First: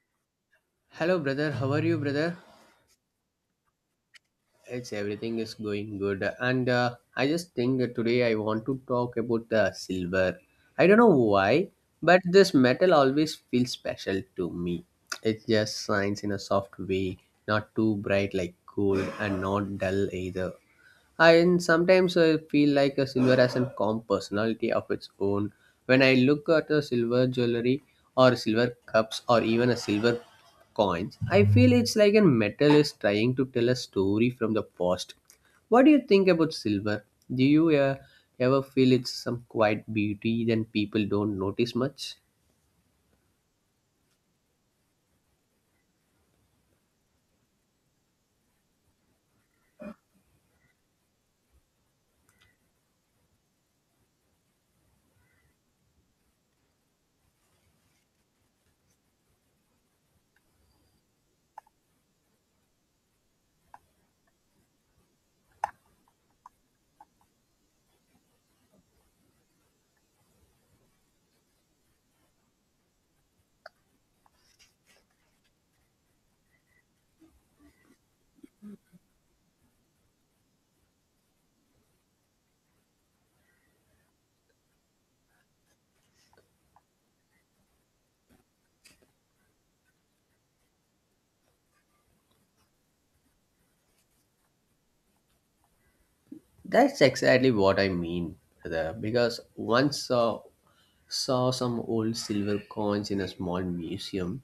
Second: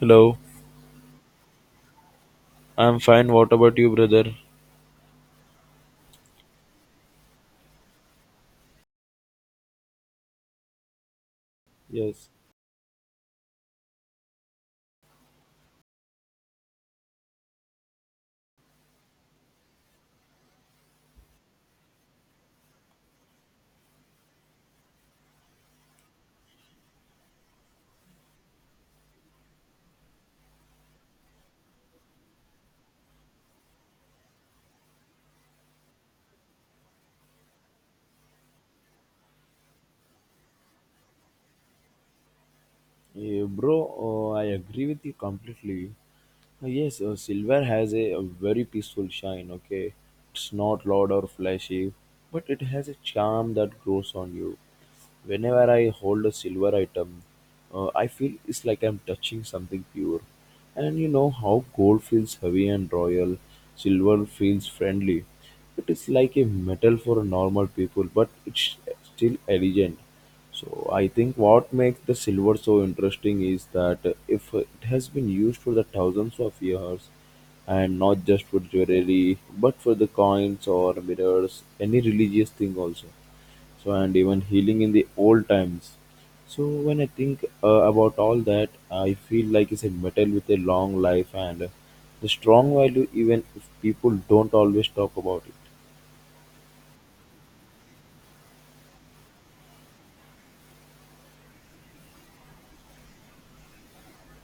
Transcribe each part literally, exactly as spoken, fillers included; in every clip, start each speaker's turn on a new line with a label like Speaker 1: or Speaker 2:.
Speaker 1: Hello,
Speaker 2: Hello, brother. How are you, brother?
Speaker 1: I'm fine. What about you, brother?
Speaker 2: It's everything is going good, and uh, I just think that today I want to talk about the silver. I don't know why, but
Speaker 1: Yes,
Speaker 2: this metal always feels special to me. It just shines in a soft way, not too bright like gold, and not dull either. And sometimes I feel like a silver has a calm personality of its own. When I look at a silver jewelry or silver cups or even a silver coins, I feel it's like a metal is trying to tell a story from the past. What do you think about silver? Do you uh, ever feel it's some quiet beauty that people don't notice much?
Speaker 1: eh, bro, uh, I agree with you completely. Uh, Yes, uh, silver has a, a very peaceful shine, okay? It's not loud or flashy, but it has a charm that grows on you. Whenever I hold a silver item, uh, I feel it's like I'm touching something pure. And you know how gold feels heavy and royal, silver feels friendly. It is like a metal for normal people, but it's still elegant. So I think what makes the silver so interesting is that if it has been used for the thousands of years, and not just for jewelry but for the coins or mirrors, any religious thing also, so and even healing in the old times. So when I think uh, about all that, I feel like it's a metal with a long life and the strong value, even if people don't always talk about it.
Speaker 2: That's exactly what I mean, brother, because once uh, saw some old silver coins in a small museum.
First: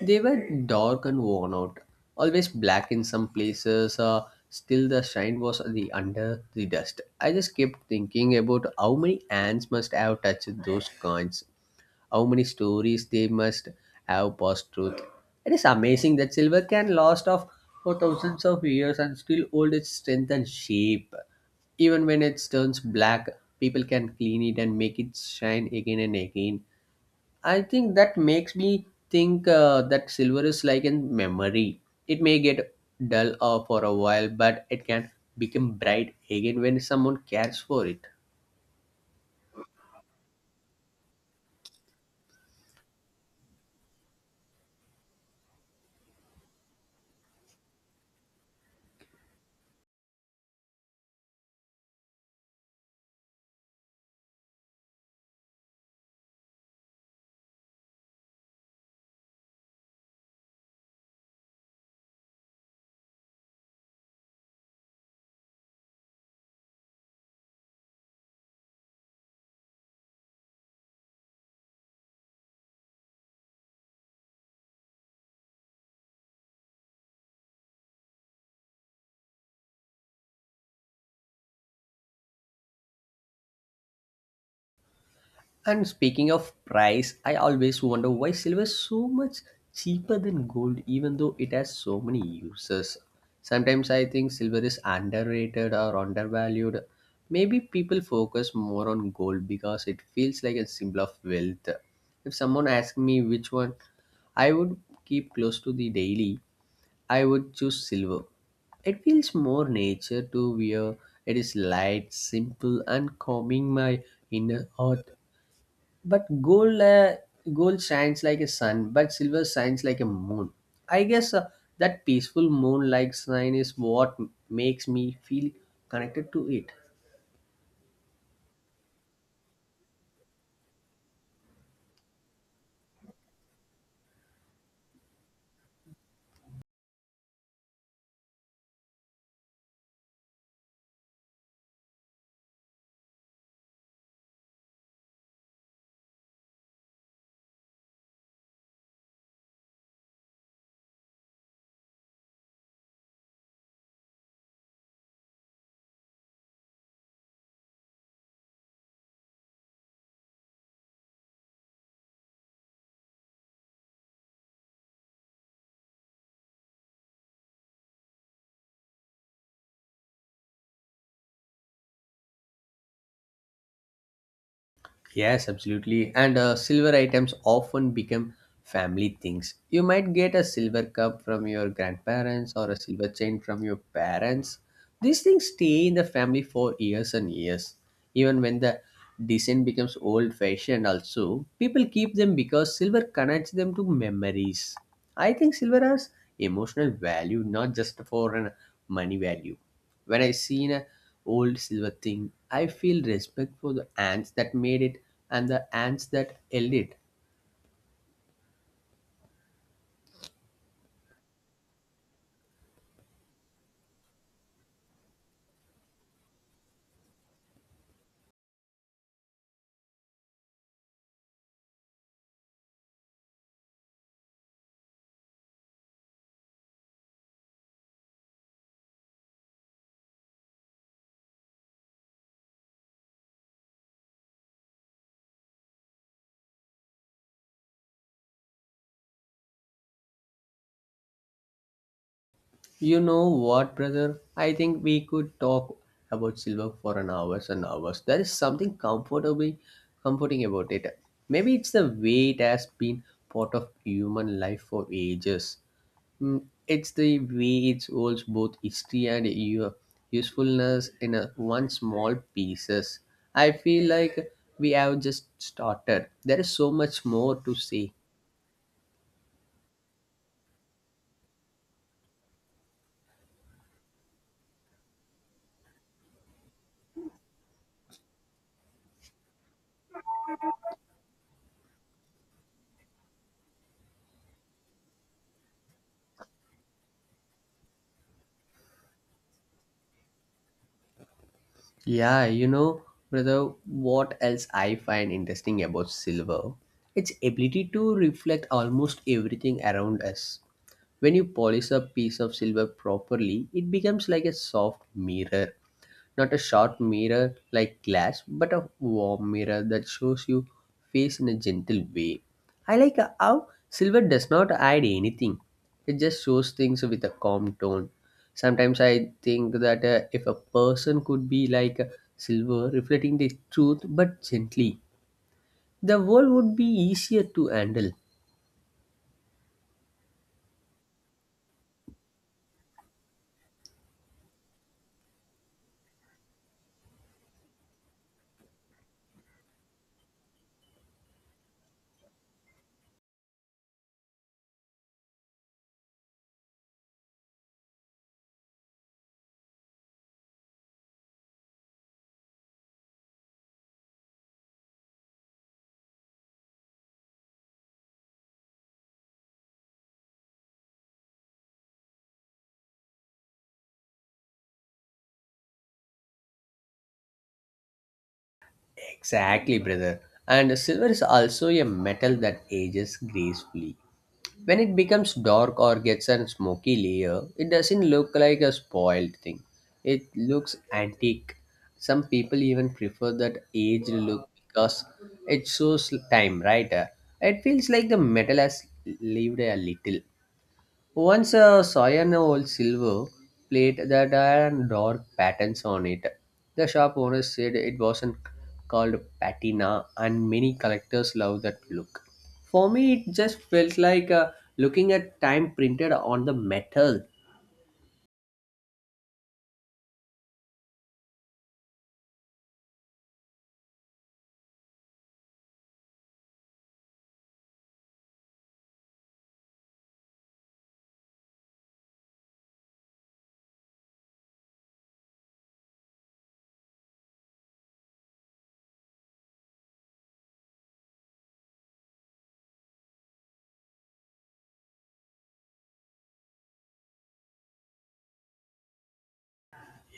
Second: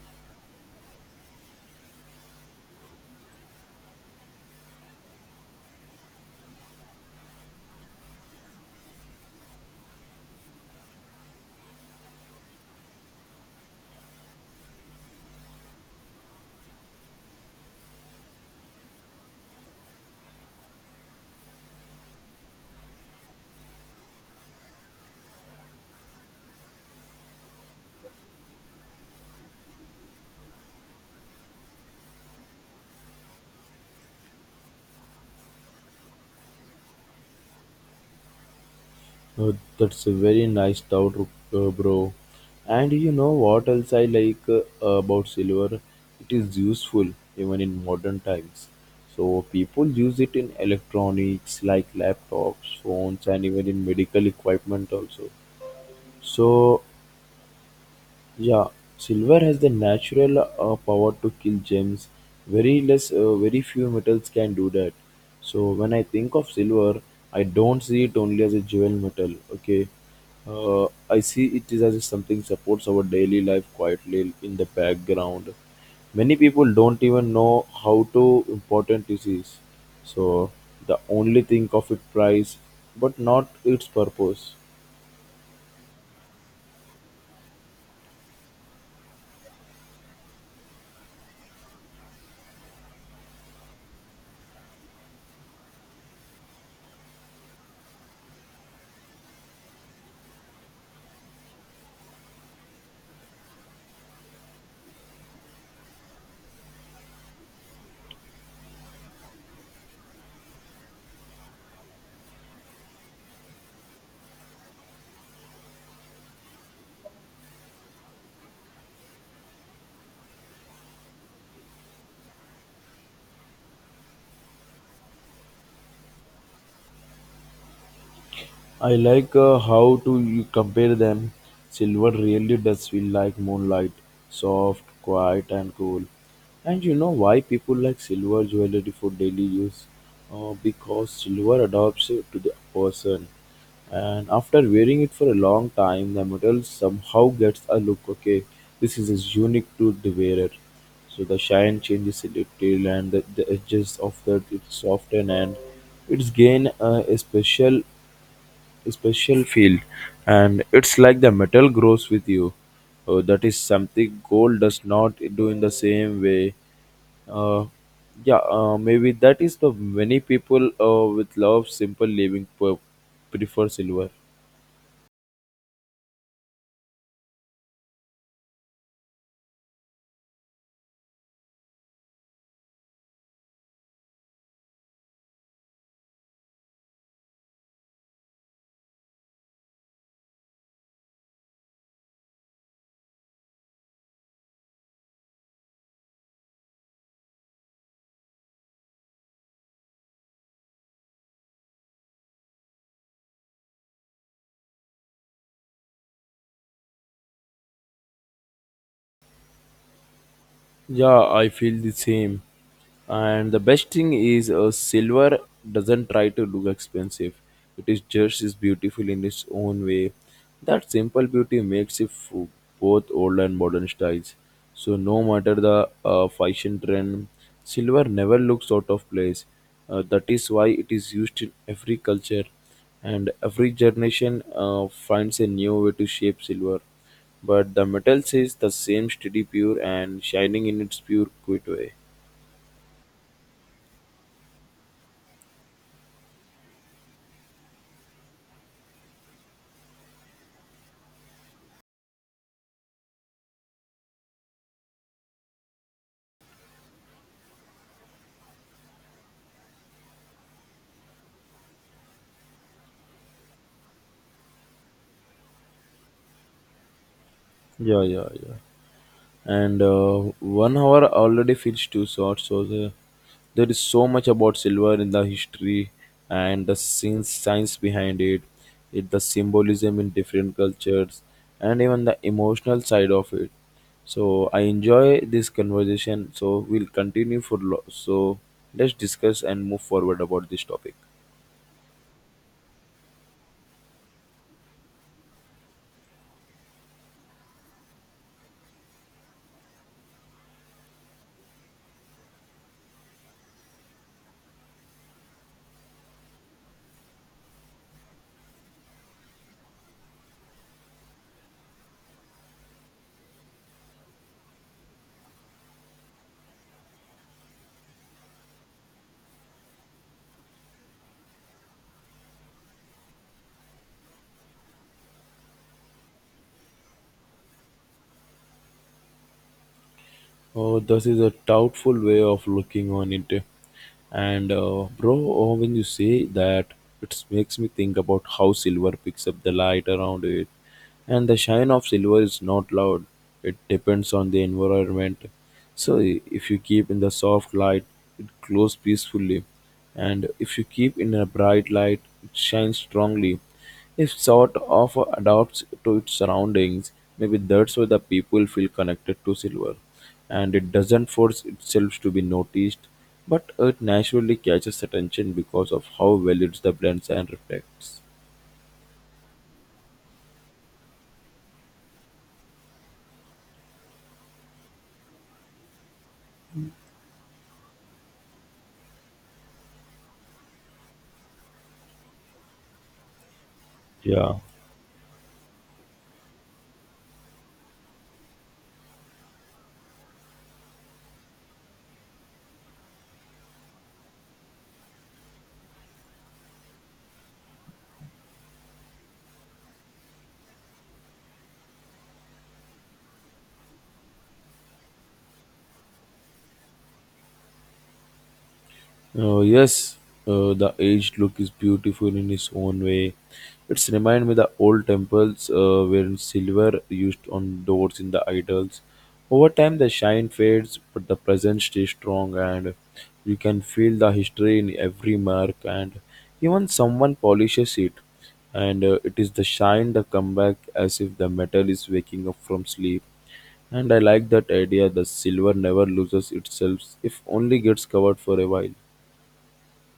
Speaker 2: They were dark and worn out, always black in some places. Uh, still, the shine was the under the dust. I just kept thinking about how many hands must have touched those coins, how many stories they must have passed through. It is amazing that silver can last off for thousands of years and still hold its strength and shape. Even when it turns black, people can clean it and make it shine again and again. I think that makes me think uh, that silver is like a memory. It may get dull uh, for a while, but it can become bright again when someone cares for it.
Speaker 1: Uh, that's a very nice thought, uh, bro. And you know what else I like uh, about silver? It is useful even in modern times. So people use it in electronics like laptops, phones, and even in medical equipment also. So yeah, silver has the natural uh, power to kill gems. Very less, uh, very few metals can do that. So when I think of silver, I don't see it only as a jewel metal. Okay, uh, I see it is as something supports our daily life quietly in the background. Many people don't even know how to important it is. So the only think of its price, but not its purpose.
Speaker 2: And speaking of price, I always wonder why silver is so much cheaper than gold, even though it has so many uses. Sometimes I think silver is underrated or undervalued. Maybe people focus more on gold because it feels like a symbol of wealth. If someone asked me which one I would keep close to the daily, I would choose silver. It feels more nature to wear. It is light, simple, and calming my inner heart. But gold, uh, gold shines like a sun, but silver shines like a moon. I guess uh, that peaceful moon-like shine is what m- makes me feel connected to it.
Speaker 1: I like uh, how to you compare them. Silver really does feel like moonlight, soft, quiet, and cool. And you know why people like silver jewelry for daily use? Uh, because silver adapts it to the person, and after wearing it for a long time, the metal somehow gets a look. Okay, this is is unique to the wearer. So the shine changes a little, and the, the edges of that it's soften, and it's gain uh, a special special field, and it's like the metal grows with you. Uh, that is something gold does not do in the same way. Uh, yeah uh, maybe that is the many people uh, with love simple living per- prefer silver.
Speaker 2: Yes, absolutely. And uh, silver items often become family things. You might get a silver cup from your grandparents or a silver chain from your parents. These things stay in the family for years and years. Even when the design becomes old fashioned, also, people keep them because silver connects them to memories. I think silver has emotional value, not just for an money value. When I seen a old silver thing, I feel respect for the ants that made it and the ants that held it.
Speaker 1: Yeah, I feel the same. And the best thing is, uh, silver doesn't try to look expensive. It is just is beautiful in its own way. That simple beauty makes it for both old and modern styles. So no matter the uh, fashion trend, silver never looks out of place. Uh, that is why it is used in every culture, and every generation uh, finds a new way to shape silver. But the metal stays the same steady, pure, and shining in its pure, quiet way.
Speaker 2: You know what, brother? I think we could talk about silver for an hours and hours. There is something comfortably comforting about it. Maybe it's the way it has been part of human life for ages. Mm, It's the way it holds both history and u- usefulness in a one small pieces. I feel like we have just started. There is so much more to say.
Speaker 1: Yeah, yeah, yeah. And uh, one hour already feels too short. So the, there is so much about silver in the history and the science, science behind it, it, the symbolism in different cultures, and even the emotional side of it. So I enjoy this conversation. So we'll continue for lo- so let's discuss and move forward about this topic.
Speaker 2: Yeah, you know, brother, what else I find interesting about silver? Its ability to reflect almost everything around us. When you polish a piece of silver properly, it becomes like a soft mirror not a sharp mirror like glass, but a warm mirror that shows you face in a gentle way. I like how silver does not hide anything. It just shows things with a calm tone. Sometimes I think that uh, if a person could be like silver, reflecting the truth but gently, the world would be easier to handle.
Speaker 1: Oh, this is a doubtful way of looking on it. And uh, bro, oh, when you say that, it makes me think about how silver picks up the light around it. And the shine of silver is not loud. It depends on the environment. So i- if you keep in the soft light, it glows peacefully. And if you keep in a bright light, it shines strongly. It sort of adapts to its surroundings. Maybe that's why the people feel connected to silver. And it doesn't force itself to be noticed, but it naturally catches attention because of how well it blends and reflects.
Speaker 2: Exactly, brother. And silver is also a metal that ages gracefully. When it becomes dark or gets a smoky layer, it doesn't look like a spoiled thing. It looks antique. Some people even prefer that aged look
Speaker 1: Yeah.
Speaker 2: because it shows time, right? Uh, it feels like the metal has lived a little. Once uh, saw an old silver plate that had dark patterns on it. The shop owner said it wasn't called patina, and many collectors love that look. For me, it just felt like uh, looking at time printed on the metal.
Speaker 1: Uh, yes, uh, the aged look is beautiful in its own way. It's remind me the old temples uh, where silver used on doors in the idols. Over time, the shine fades, but the presence stays strong, and you can feel the history in every mark. And even someone polishes it, and uh, it is the shine that come back as if the metal is waking up from sleep. And I like that idea. The silver never loses itself, if only gets covered for a while.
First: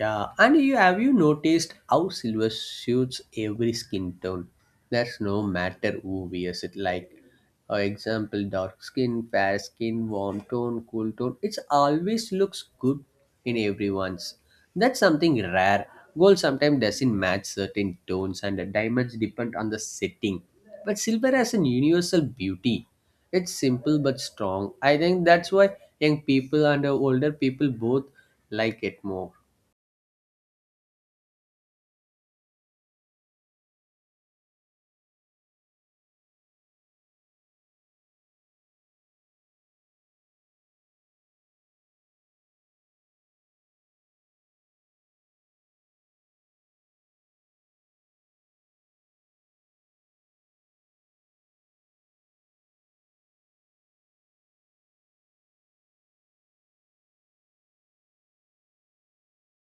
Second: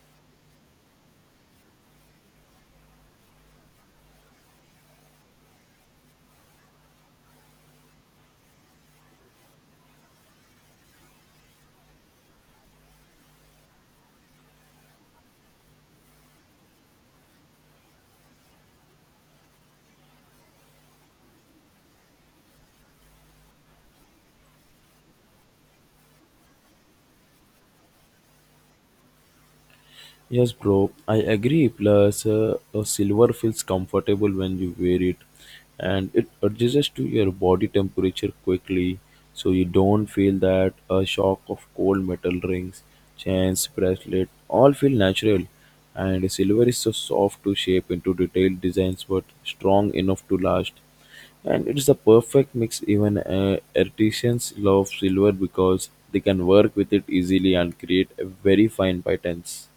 Speaker 2: Yeah, and you have you noticed how silver suits every skin tone? That's no matter who wears it. Like, for example, dark skin, fair skin, warm tone, cool tone. It's always looks good in everyone's. That's something rare. Gold sometimes doesn't match certain tones, and the diamonds depend on the setting. But silver has an universal beauty. It's simple but strong. I think that's why young people and uh, older people both like it more.
Speaker 1: Yes, bro, I agree. Plus, uh, a silver feels comfortable when you wear it, and it adjusts to your body temperature quickly, so you don't feel that a shock of cold metal rings, chains, bracelet, all feel natural. And silver is so soft to shape into detailed designs, but strong enough to last. And it's the perfect mix. Even uh, artisans love silver because they can work with it easily and create a very fine patterns.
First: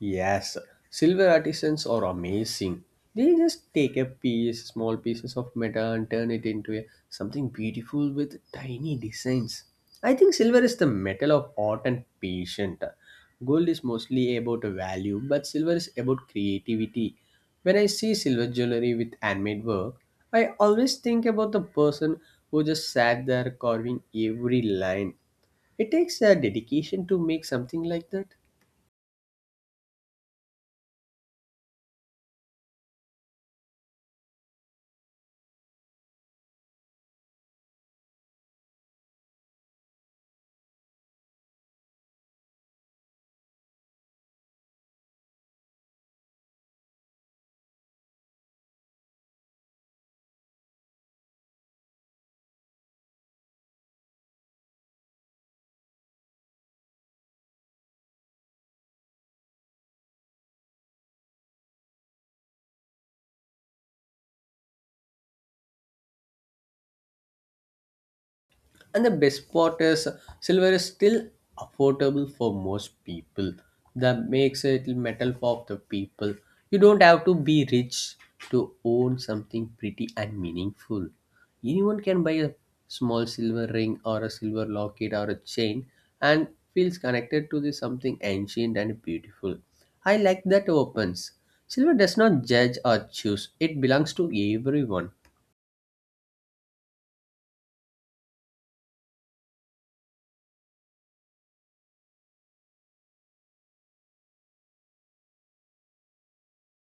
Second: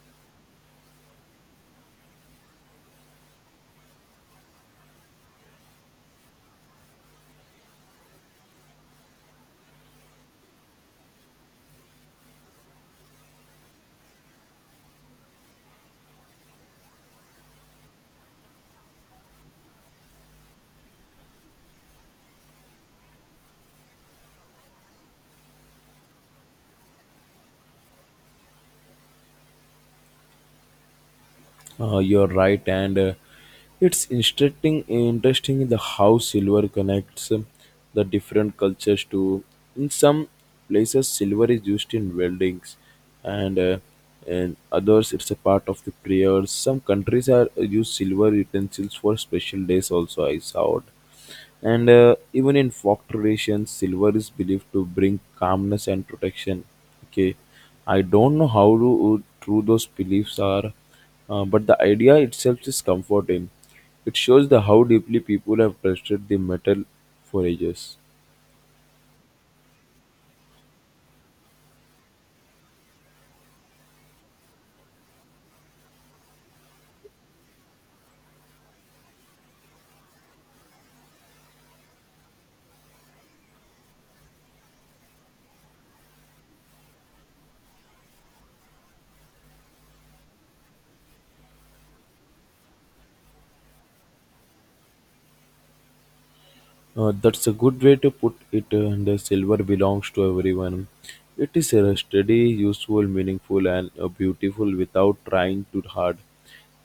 Speaker 2: Yes, sir. Silver artisans are amazing. They just take a piece, small pieces of metal, and turn it into a, something beautiful with tiny designs. I think silver is the metal of art and patient. Gold is mostly about value, but silver is about creativity. When I see silver jewelry with handmade work, I always think about the person who just sat there carving every line. It takes a dedication to make something like that.
Speaker 1: Uh, you're right, and uh, it's interesting. Interesting the how silver connects um, the different cultures to. In some places, silver is used in weldings, and uh, in others, it's a part of the prayers. Some countries are uh, use silver utensils for special days. Also, I saw. It. And uh, even in folk traditions, silver is believed to bring calmness and protection. Okay, I don't know how to, true those beliefs are, uh, but the idea itself is comforting. It shows the how deeply people have trusted the metal for ages.
Speaker 2: And the best part is silver is still affordable for most people. That makes it metal for the people. You don't have to be rich to own something pretty and meaningful. Anyone can buy a small silver ring or a silver locket or a chain and feels connected to this something ancient and beautiful. I like that opens. Silver does not judge or choose, it belongs to everyone.
Speaker 1: Uh, that's a good way to put it, and the silver belongs to everyone. It is uh, steady, useful, meaningful, and uh, beautiful without trying too hard.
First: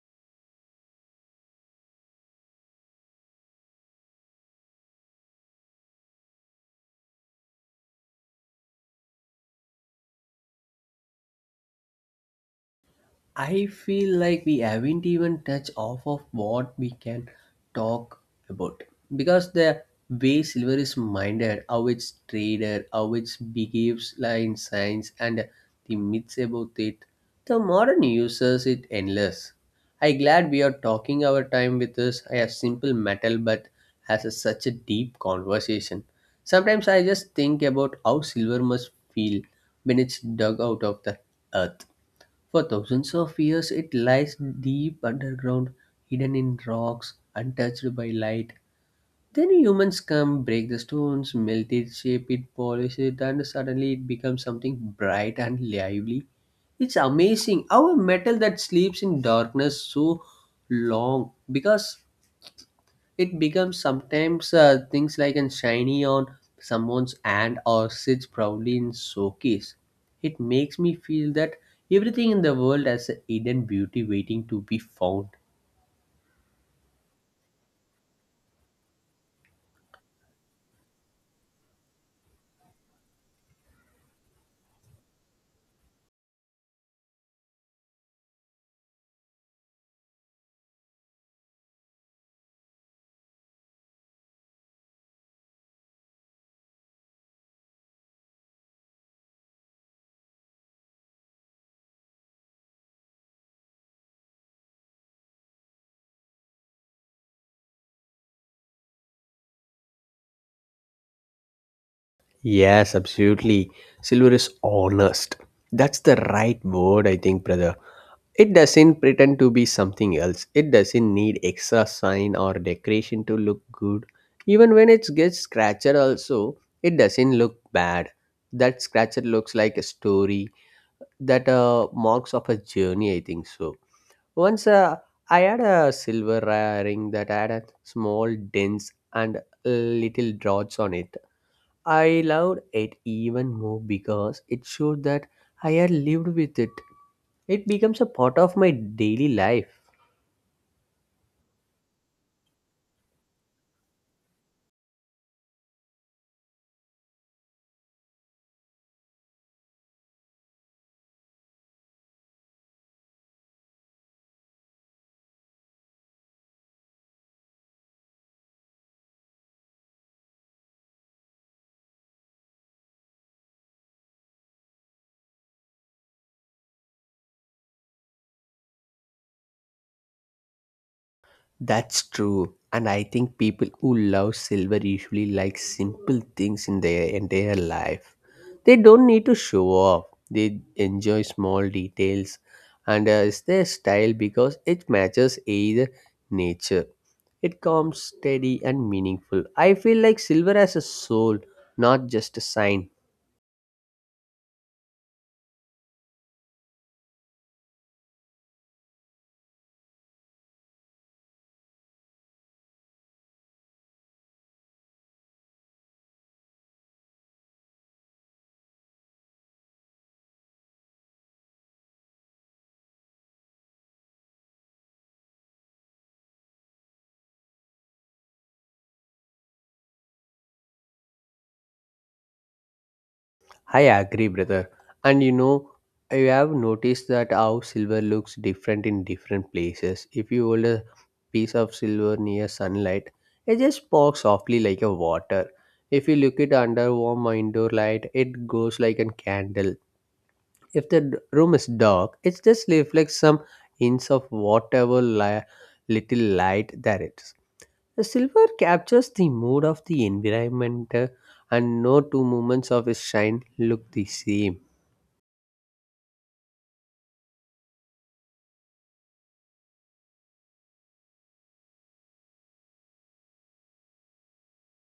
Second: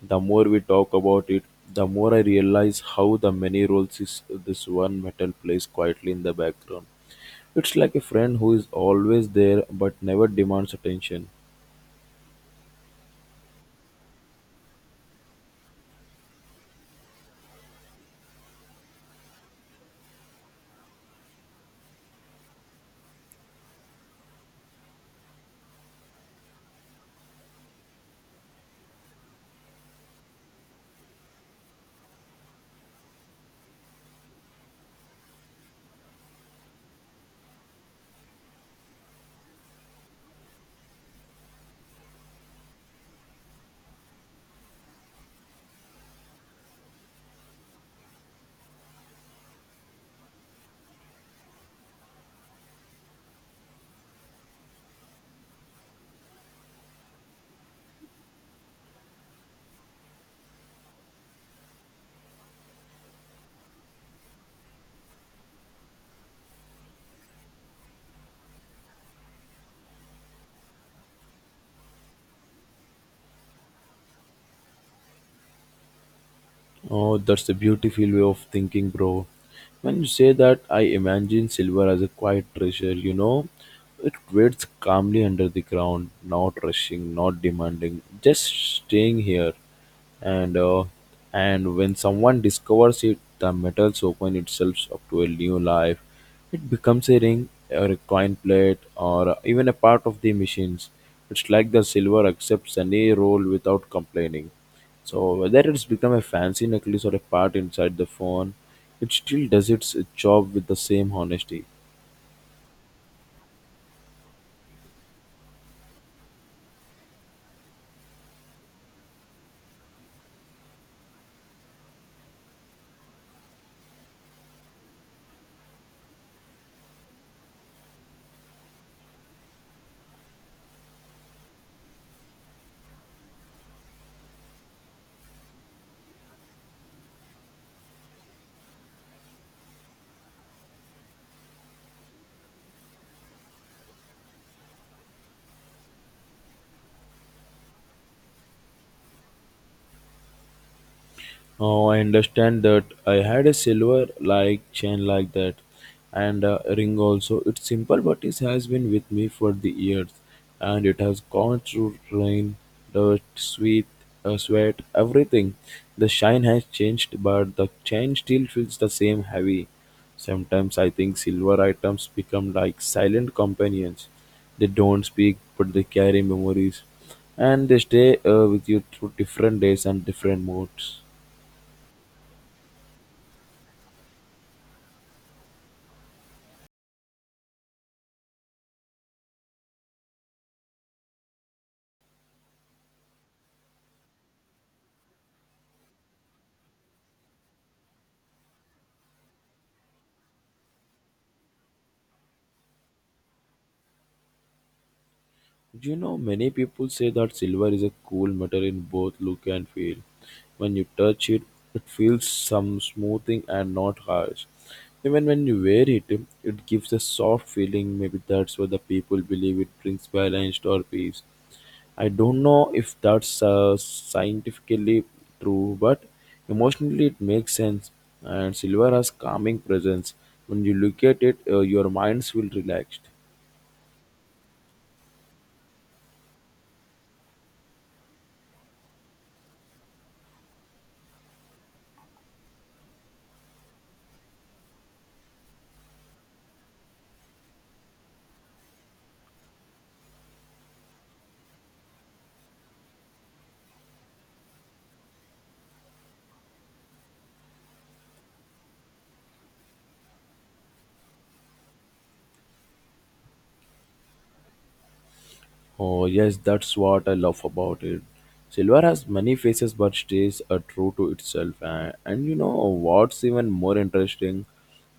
Speaker 1: The more we talk about it, the more I realize how the many roles is this one metal plays quietly in the background. It's like a friend who is always there but never demands attention.
Speaker 2: I feel like we haven't even touched off of what we can talk about because the way silver is minded, how it's traded, how it behaves like in science, and the myths about it, the modern uses it endless. I glad we are talking our time with this. I have simple metal, but has a, such a deep conversation. Sometimes I just think about how silver must feel when it's dug out of the earth for thousands of years, it lies deep underground, hidden in rocks, untouched by light. Then humans come, break the stones, melt it, shape it, polish it, and suddenly it becomes something bright and lively. It's amazing how a metal that sleeps in darkness so long because it becomes sometimes uh, things like a shiny on someone's hand or sits proudly in showcase. It makes me feel that everything in the world has a hidden beauty waiting to be found.
Speaker 1: Oh, that's a beautiful way of thinking, bro. When you say that, I imagine silver as a quiet treasure, you know? It waits calmly under the ground, not rushing, not demanding, just staying here. And uh, and when someone discovers it, the metals open itself up to a new life. It becomes a ring or a coin plate or even a part of the machines. It's like the silver accepts any role without complaining. So whether it's become a fancy necklace or a part inside the phone, it still does its job with the same honesty.
Speaker 2: Yes, absolutely. Silver is honest. That's the right word, I think, brother. It doesn't pretend to be something else. It doesn't need extra shine or decoration to look good. Even when it gets scratched also, it doesn't look bad. That scratcher looks like a story that uh, marks of a journey, I think so. Once uh, I had a silver ring that had a small dents and little dots on it. I loved it even more because it showed that I had lived with it. It becomes a part of my daily life.
Speaker 1: Oh, I understand that. I had a silver like chain like that, and a ring also. It's simple, but it has been with me for the years, and it has gone through rain, dirt, sweat, uh, sweat, everything. The shine has changed, but the chain still feels the same heavy. Sometimes I think silver items become like silent companions. They don't speak, but they carry memories, and they stay uh, with you through different days and different moods.
Speaker 2: That's true. And I think people who love silver usually like simple things in their entire life. They don't need to show off, they enjoy small details. And uh, it's their style because it matches either nature. It calm, steady, and meaningful. I feel like silver has a soul, not just a sign.
Speaker 1: You know, many people say that silver is a cool metal in both look and feel. When you touch it, it feels some smoothing and not harsh. Even when you wear it, it gives a soft feeling. Maybe that's why the people believe it brings balance or peace. I don't know if that's uh, scientifically true, but emotionally it makes sense. And silver has calming presence. When you look at it, uh, your minds will relaxed.
Speaker 2: I agree, brother. And you know, I have noticed that how silver looks different in different places. If you hold a piece of silver near sunlight, it just sparks softly like a water. If you look it under warm indoor light, it goes like a candle. If the d- room is dark, it just reflects some hints of whatever li- little light there is. The silver captures the mood of the environment, uh, and no two moments of its shine look the same.
Speaker 1: Oh, yes, that's what I love about it. Silver has many faces but stays uh, true to itself. And, and you know what's even more interesting?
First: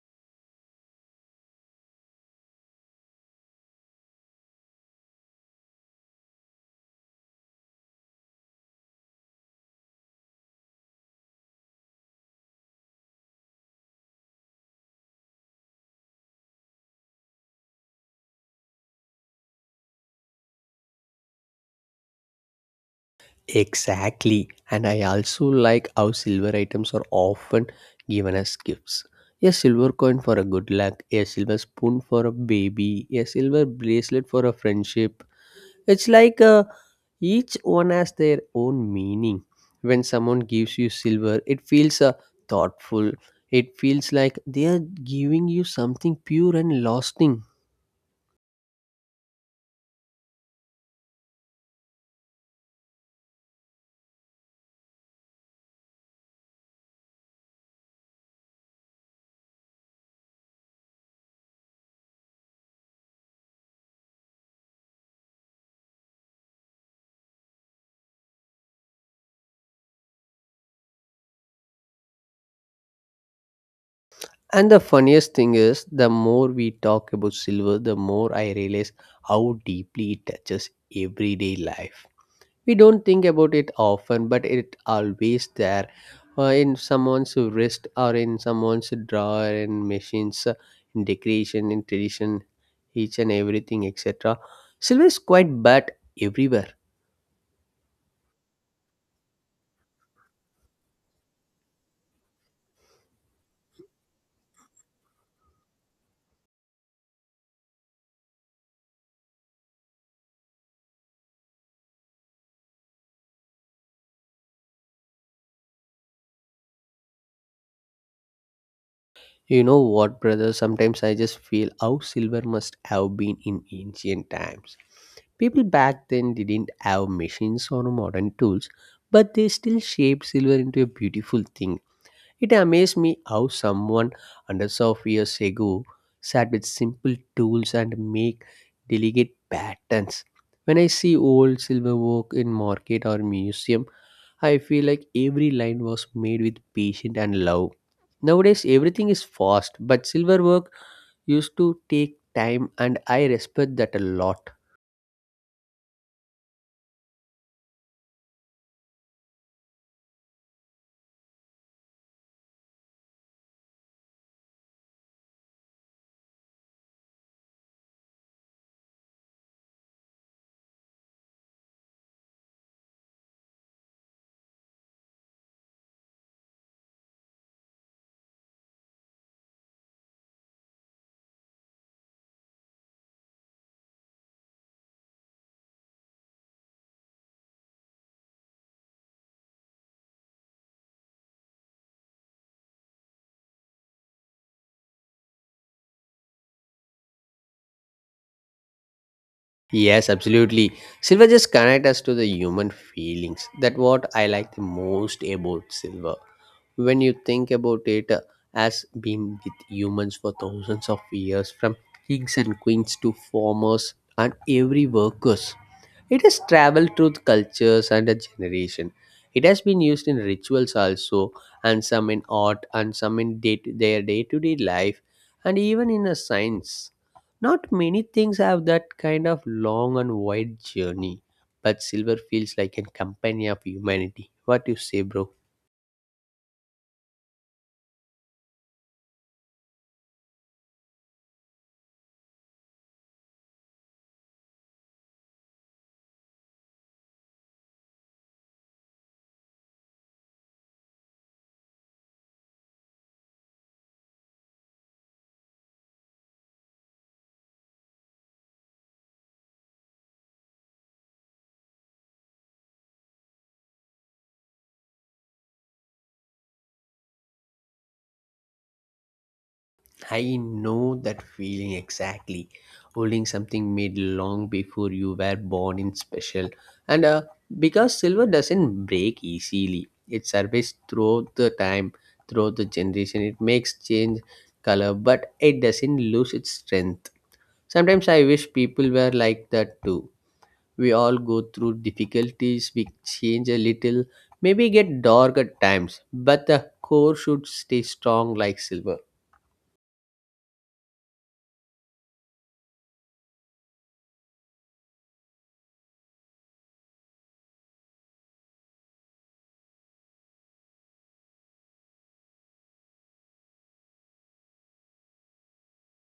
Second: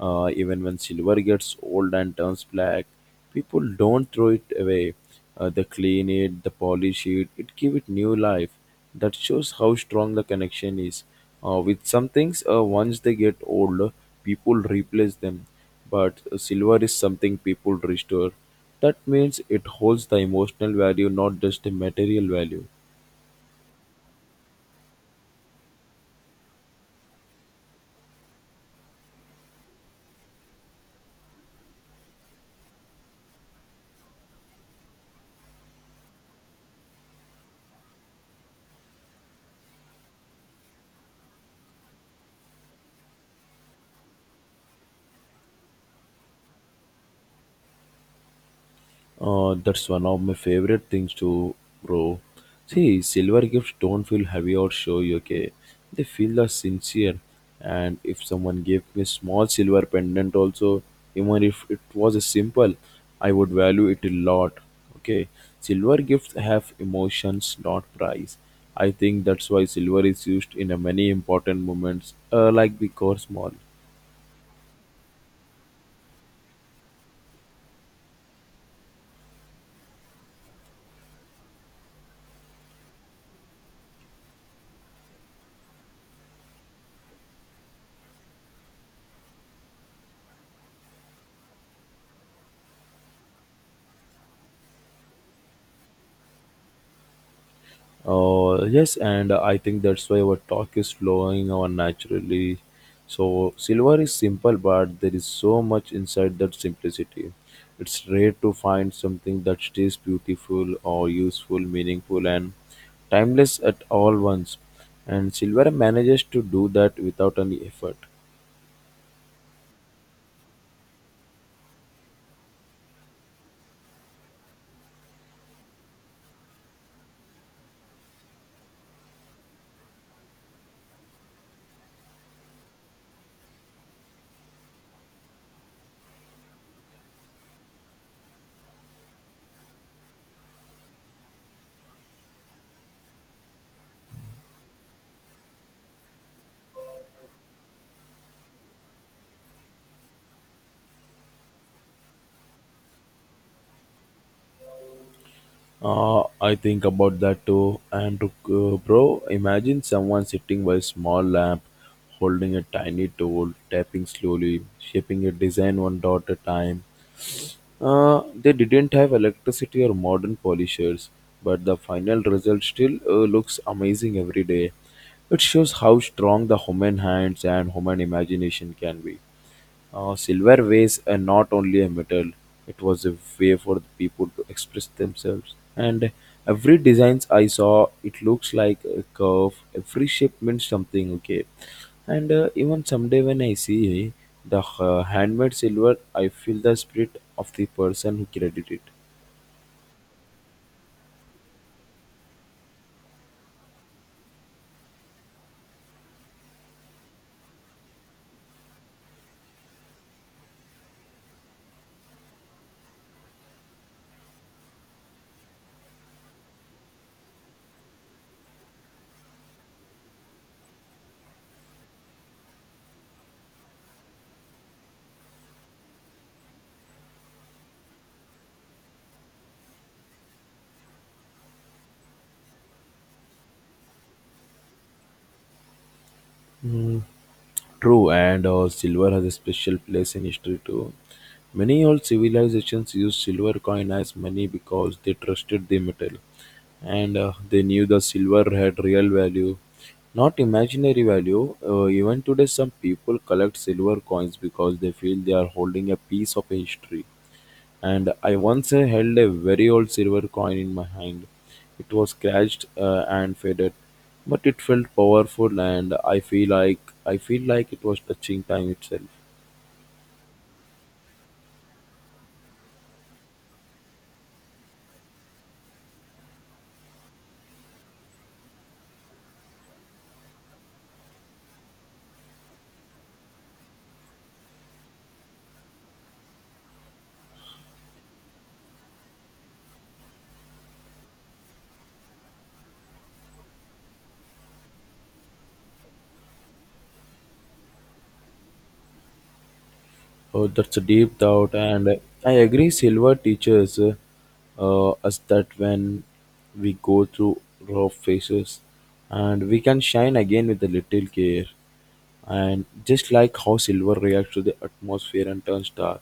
Speaker 1: Uh, even when silver gets old and turns black, people don't throw it away. Uh, they clean it, they polish it, it give it new life. That shows how strong the connection is. Uh, with some things, uh, once they get old, people replace them. But uh, silver is something people restore. That means it holds the emotional value, not just the material value.
Speaker 2: Exactly. And I also like how silver items are often given as gifts. A silver coin for a good luck, a silver spoon for a baby, a silver bracelet for a friendship. It's like uh, each one has their own meaning. When someone gives you silver, it feels uh, thoughtful. It feels like they are giving you something pure and lasting.
Speaker 1: Uh, that's one of my favorite things too, bro. See, silver gifts don't feel heavy or showy, okay? They feel the sincere. And if someone gave me a small silver pendant also, even if it was a simple, I would value it a lot. Okay. Silver gifts have emotions, not price. I think that's why silver is used in a many important moments, uh, like the course mall.
Speaker 2: And the funniest thing is, the more we talk about silver, the more I realize how deeply it touches everyday life. We don't think about it often, but it always there uh, in someone's wrist or in someone's drawer in machines, uh, in decoration, in tradition, each and everything, et cetera. Silver is quite bad everywhere.
Speaker 1: Uh, yes, and I think that's why our talk is flowing on naturally. So, silver is simple, but there is so much inside that simplicity. It's rare to find something that stays beautiful or useful, meaningful, and timeless at all once. And silver manages to do that without any effort.
Speaker 2: You know what, brother? Sometimes I just feel how silver must have been in ancient times People back then didn't have machines or modern tools, but they still shaped silver into a beautiful thing. It amazed me how someone hundreds of years ago sat with simple tools and make delicate patterns. When I see old silver work in market or museum, I feel like every line was made with patience and love. Nowadays everything is fast, but silver work used to take time and I respect that a lot.
Speaker 1: Uh, I think about that too. And uh, bro, imagine someone sitting by a small lamp, holding a tiny tool, tapping slowly, shaping a design one dot at a time. Uh, they didn't have electricity or modern polishers, but the final result still uh, looks amazing every day. It shows how strong the human hands and human imagination can be. Uh, silver was uh, not only a metal; it was a way for the people to express themselves. And every designs I saw, it looks like a curve. Every shape means something. Okay, and uh, even someday when I see eh, the uh, handmade silver, I feel the spirit of the person who created it.
Speaker 2: Yes, absolutely. Silver just connect us to the human feelings. That what I like the most about silver. When you think about it uh, as being with humans for thousands of years, from kings and queens to farmers and every workers. It has traveled through cultures and a generation. It has been used in rituals also, and some in art, and some in day their day to day life, and even in a science. Not many things have that kind of long and wide journey, but silver feels like a companion of humanity. What you say, bro?
Speaker 1: Mm, true, and uh, silver has a special place in history too. Many old civilizations used silver coin as money because they trusted the metal, and uh, they knew the silver had real value, not imaginary value. Uh, even today, some people collect silver coins because they feel they are holding a piece of history. And I once uh, held a very old silver coin in my hand. It was scratched uh, and faded, but it felt powerful, and I feel like I feel like it was touching time itself.
Speaker 2: I know that feeling exactly. Holding something made long before you were born in special. And uh, Because silver doesn't break easily, it survives through the time, through the generation. It makes change color, but it doesn't lose its strength. Sometimes I wish people were like that too. We all go through difficulties, we change a little, maybe get dark at times, but the core should stay strong like silver.
Speaker 1: Oh, that's a deep thought, and I agree. Silver teaches uh, us that when we go through rough phases, and we can shine again with a little care. And just like how silver reacts to the atmosphere and turns dark,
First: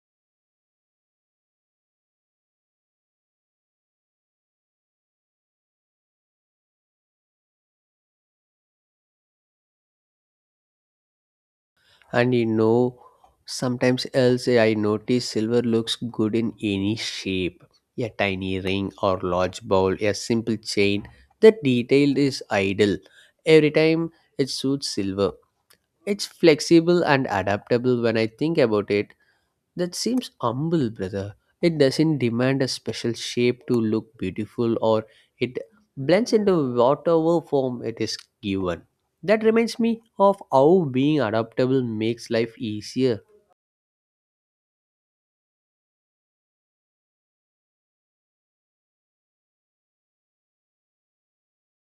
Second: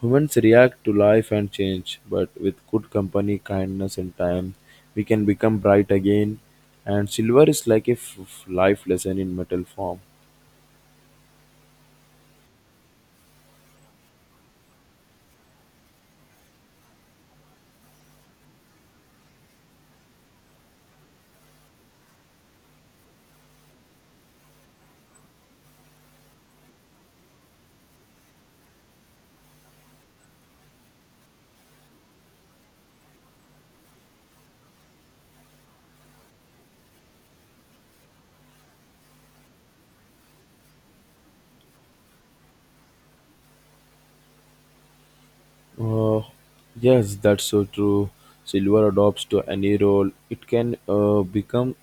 Speaker 1: humans react to life and change. But with good company, kindness, and time, we can become bright again. And silver is like a f- f- life lesson in metal form.
Speaker 2: And you know, sometimes else I notice silver looks good in any shape, a tiny ring or large bowl, a simple chain, the detail is ideal every time. It suits silver. It's flexible and adaptable. When I think about it, that seems humble, brother. It doesn't demand a special shape to look beautiful, or it blends into whatever form it is given. That reminds me of how being adaptable makes life easier.
Speaker 1: Uh, yes, that's so true. Silver adopts to any role. It can uh, become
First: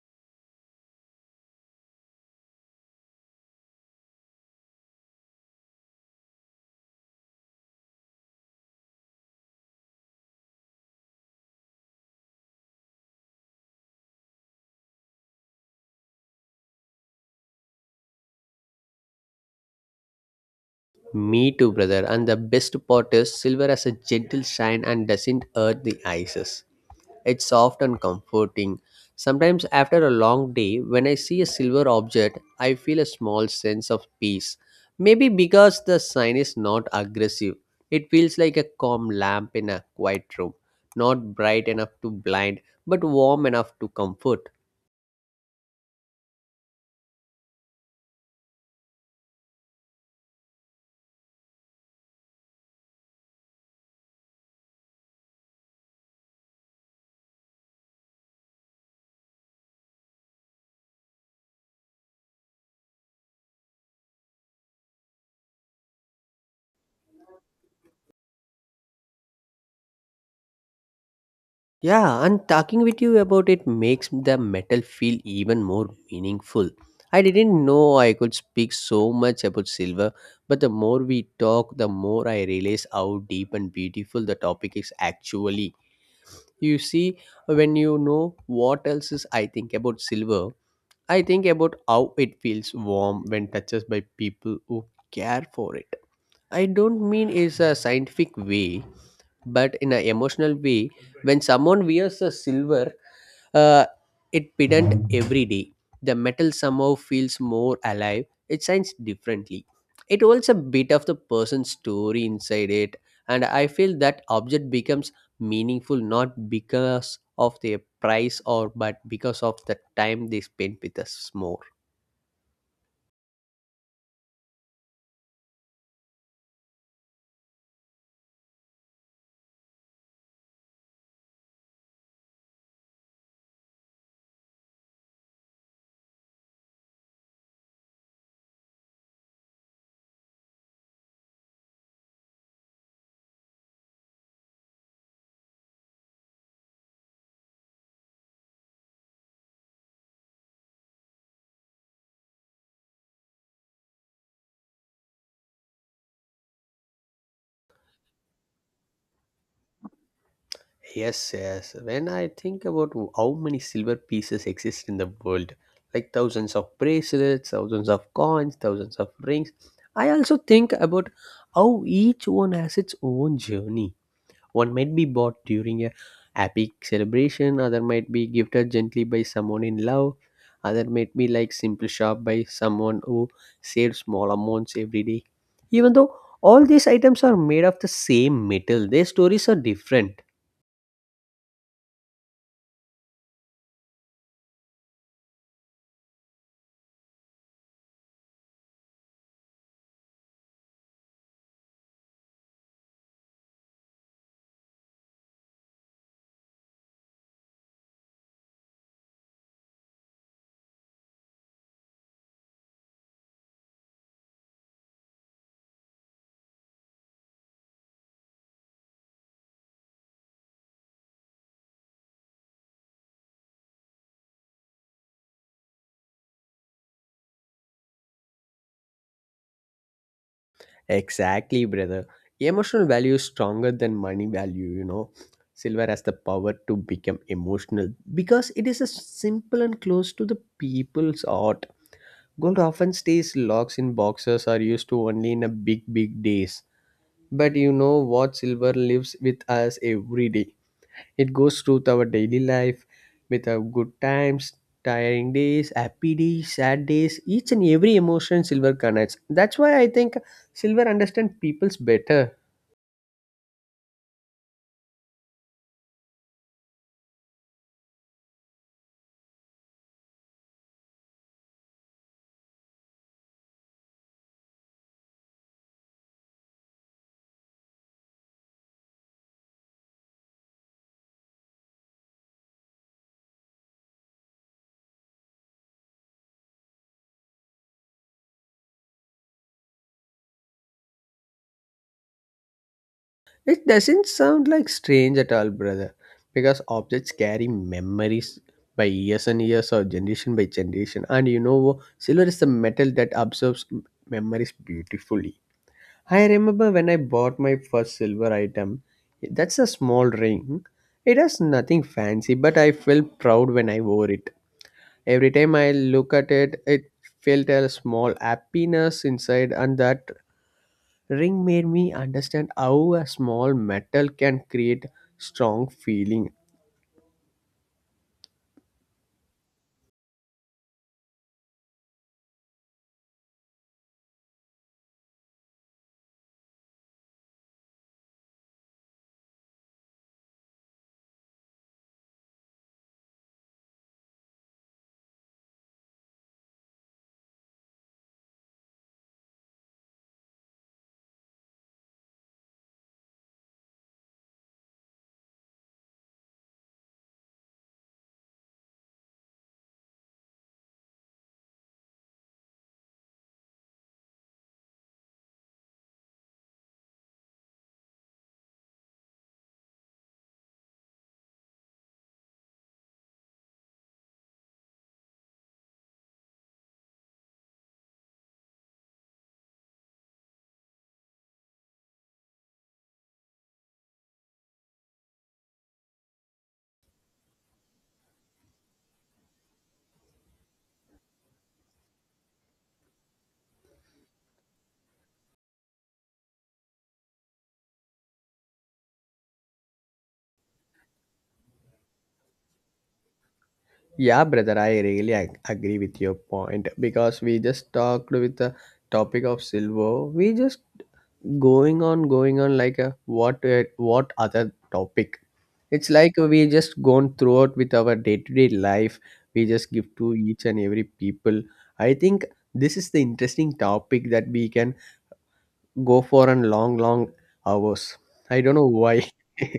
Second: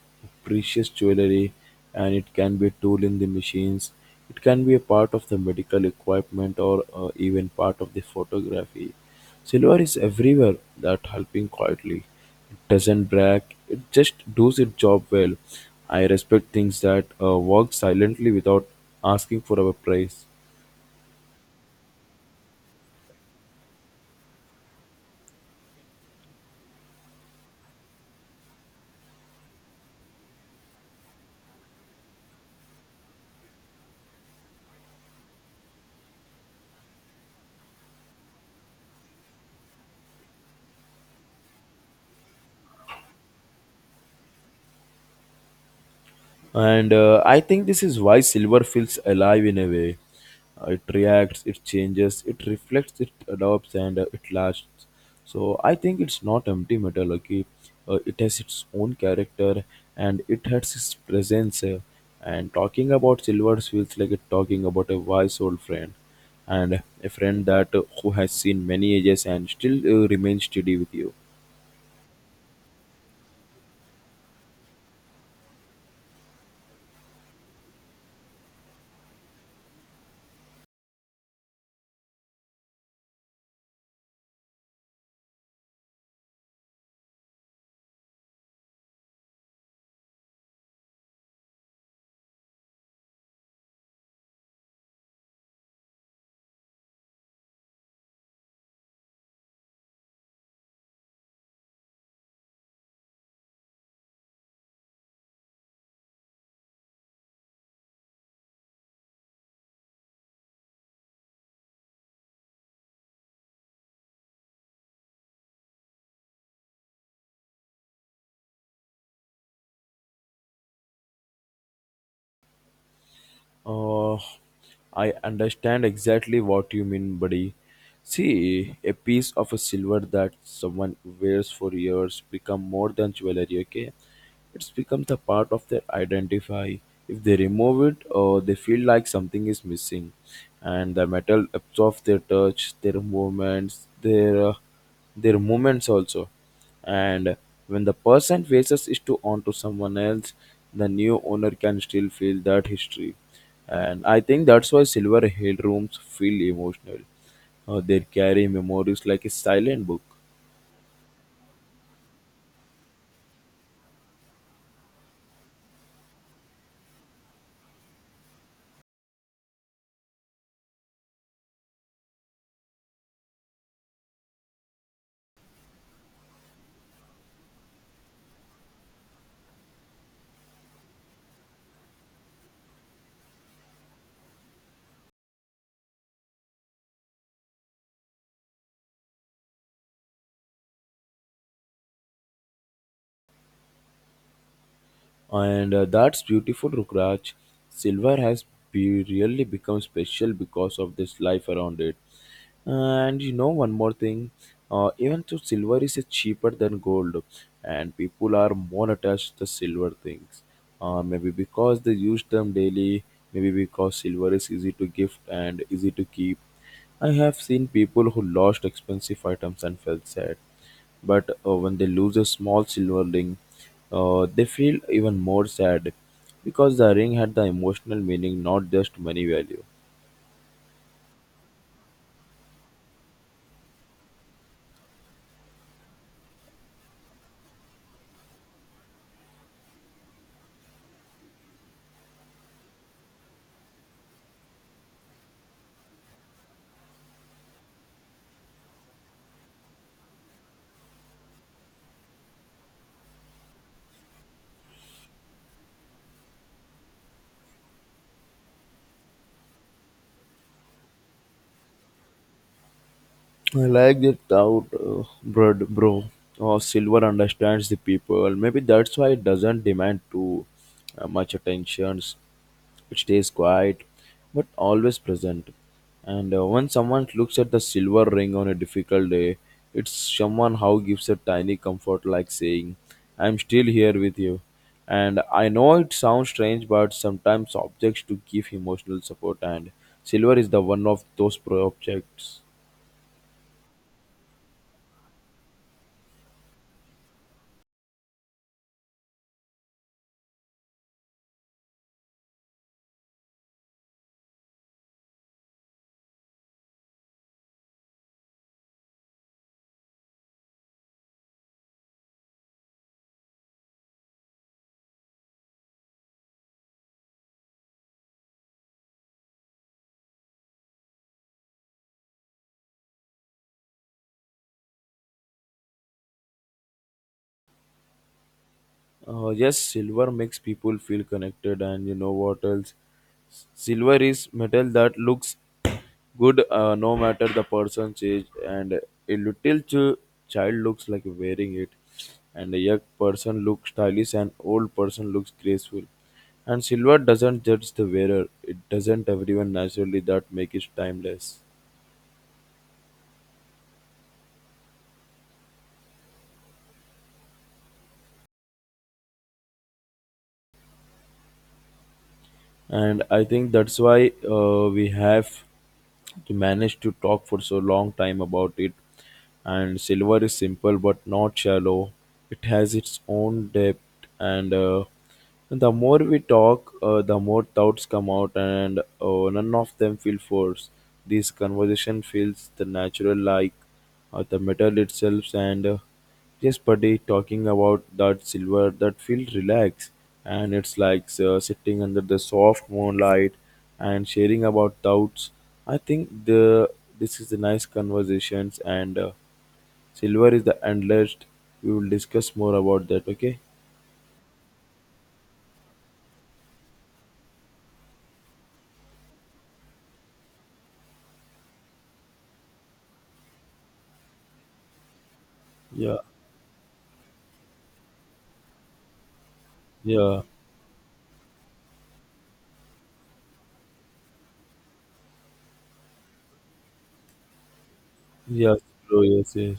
Speaker 1: precious jewelry and it can be a tool in the machines. It can be a part of the medical equipment or uh, even part of the photography. Silver is everywhere that helping quietly. It doesn't brag, it just does its job well. I respect things that uh, work silently without asking for a price.
Speaker 2: Me too, brother. And the best part is silver has a gentle shine and doesn't hurt the eyes. It's soft and comforting. Sometimes, after a long day, when I see a silver object, I feel a small sense of peace. Maybe because the sign is not aggressive. It feels like a calm lamp in a quiet room, not bright enough to blind, but warm enough to comfort.
Speaker 1: And uh, I think this is why silver feels alive in a way. Uh, it reacts, it changes, it reflects, it adopts, and uh, it lasts. So I think it's not empty metal. Okay, uh, it has its own character and it has its presence, uh, and talking about silver feels like talking about a wise old friend, and a friend that uh, who has seen many ages and still uh, remains steady with you.
Speaker 2: Yeah, and talking with you about it makes the metal feel even more meaningful. I didn't know I could speak so much about silver, but the more we talk, the more I realize how deep and beautiful the topic is actually. You see, when you know what else is I think about silver, I think about how it feels warm when touched by people who care for it. I don't mean it's a scientific way, but in an emotional way, when someone wears a silver uh, it pedant every day. The metal somehow feels more alive. It shines differently. It holds a bit of the person's story inside it, and I feel that object becomes meaningful not because of their price or but because of the time they spend with us more.
Speaker 1: Uh, I understand exactly what you mean, buddy. See, a piece of a silver that someone wears for years become more than jewelry, okay? It's become the part of their identify. If they remove it, uh, they feel like something is missing, and the metal absorbs their touch, their movements, their uh, their movements also. And when the person faces it to onto someone else, the new owner can still feel that history. And I think that's why silver hill rooms feel emotional. Uh, they carry memories like a silent book.
Speaker 2: Yes, yes. When I think about w- how many silver pieces exist in the world, like thousands of bracelets, thousands of coins, thousands of rings, I also think about how each one has its own journey. One might be bought during a happy celebration, other might be gifted gently by someone in love, other might be like simple shop by someone who saves small amounts every day. Even though all these items are made of the same metal, their stories are different.
Speaker 1: And uh, that's beautiful, Rukraj. Silver has be- really become special because of this life around it. Uh, And you know, one more thing, uh, even though silver is uh, cheaper than gold, and people are more attached to silver things. Uh, maybe because they use them daily, maybe because silver is easy to gift and easy to keep. I have seen people who lost expensive items and felt sad, but uh, when they lose a small silver ring, uh, they feel even more sad because the ring had the emotional meaning, not just money value.
Speaker 2: Exactly, brother. Emotional value is stronger than money value, you know. Silver has the power to become emotional because it is a simple and close to the people's art. Gold often stays locked in boxes or used to only in a big, big days. But you know what? Silver lives with us every day. It goes through our daily life with our good times, tiring days, happy days, sad days, each and every emotion Silver connects. That's why I think Silver understands people's better.
Speaker 1: I like that thought, uh, bro, bro. Oh, silver understands the people. Maybe that's why it doesn't demand too uh, much attentions. It stays quiet but always present. And uh, when someone looks at the silver ring on a difficult day, it somehow gives a tiny comfort, like saying, I'm still here with you. And I know it sounds strange, but sometimes objects to give emotional support, and silver is the one of those pro- objects.
Speaker 2: It doesn't sound like strange at all, brother, because objects carry memories by years and years or generation by generation. And you know, Silver is the metal that absorbs m- memories beautifully. I remember when I bought my first silver item. That's a small ring. It has nothing fancy, but I felt proud when I wore it. Every time I look at it, it felt a small happiness inside, and that ring made me understand how a small metal can create strong feeling.
Speaker 1: Uh, yes, silver makes people feel connected, and you know what else? Silver is metal that looks good uh, no matter the person's age. And a little ch- child looks like wearing it, and a young person looks stylish, and old person looks graceful, and silver doesn't judge the wearer, it doesn't everyone naturally, that makes it timeless. And I think that's why uh, we have to manage to talk for so long time about it. And silver is simple but not shallow, it has its own depth. And uh, the more we talk, uh, the more thoughts come out, and uh, none of them feel forced. This conversation feels the natural, like uh, the metal itself. And uh, yes, buddy, talking about that silver, that feel relaxed, and it's like uh, sitting under the soft moonlight and sharing about doubts. I think the this is the nice conversations, and uh, silver is the endless. We will discuss more about that. Okay?
Speaker 2: Yeah, brother, I really ag- agree with your point because we just talked with the topic of silver. We just going on going on like a what uh, what other topic, it's
Speaker 1: Yeah,
Speaker 2: like we just gone throughout with our day-to-day life, we just give to
Speaker 1: yeah,
Speaker 2: each and every people. I think this is the interesting topic that we can go for a long long hours. I don't
Speaker 1: yes,
Speaker 2: know why.
Speaker 1: bro. Yes, yes,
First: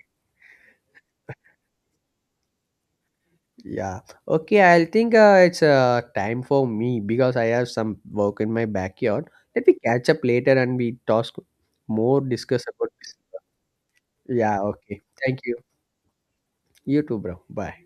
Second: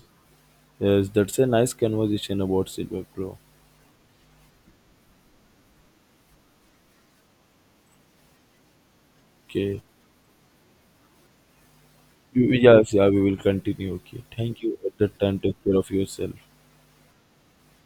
Speaker 1: yes. That's a nice conversation about silver, bro.
Speaker 2: Yeah, okay, I think uh, it's uh, time for me because I have some work in my backyard.
Speaker 1: Okay.
Speaker 2: Let me
Speaker 1: You-
Speaker 2: catch up later and we talk more discuss about
Speaker 1: yes, yeah,
Speaker 2: this.
Speaker 1: we will continue. Okay.
Speaker 2: Yeah,
Speaker 1: Thank you at
Speaker 2: okay,
Speaker 1: that time.
Speaker 2: thank you.
Speaker 1: Take care of yourself.
Speaker 2: You too, bro, bye.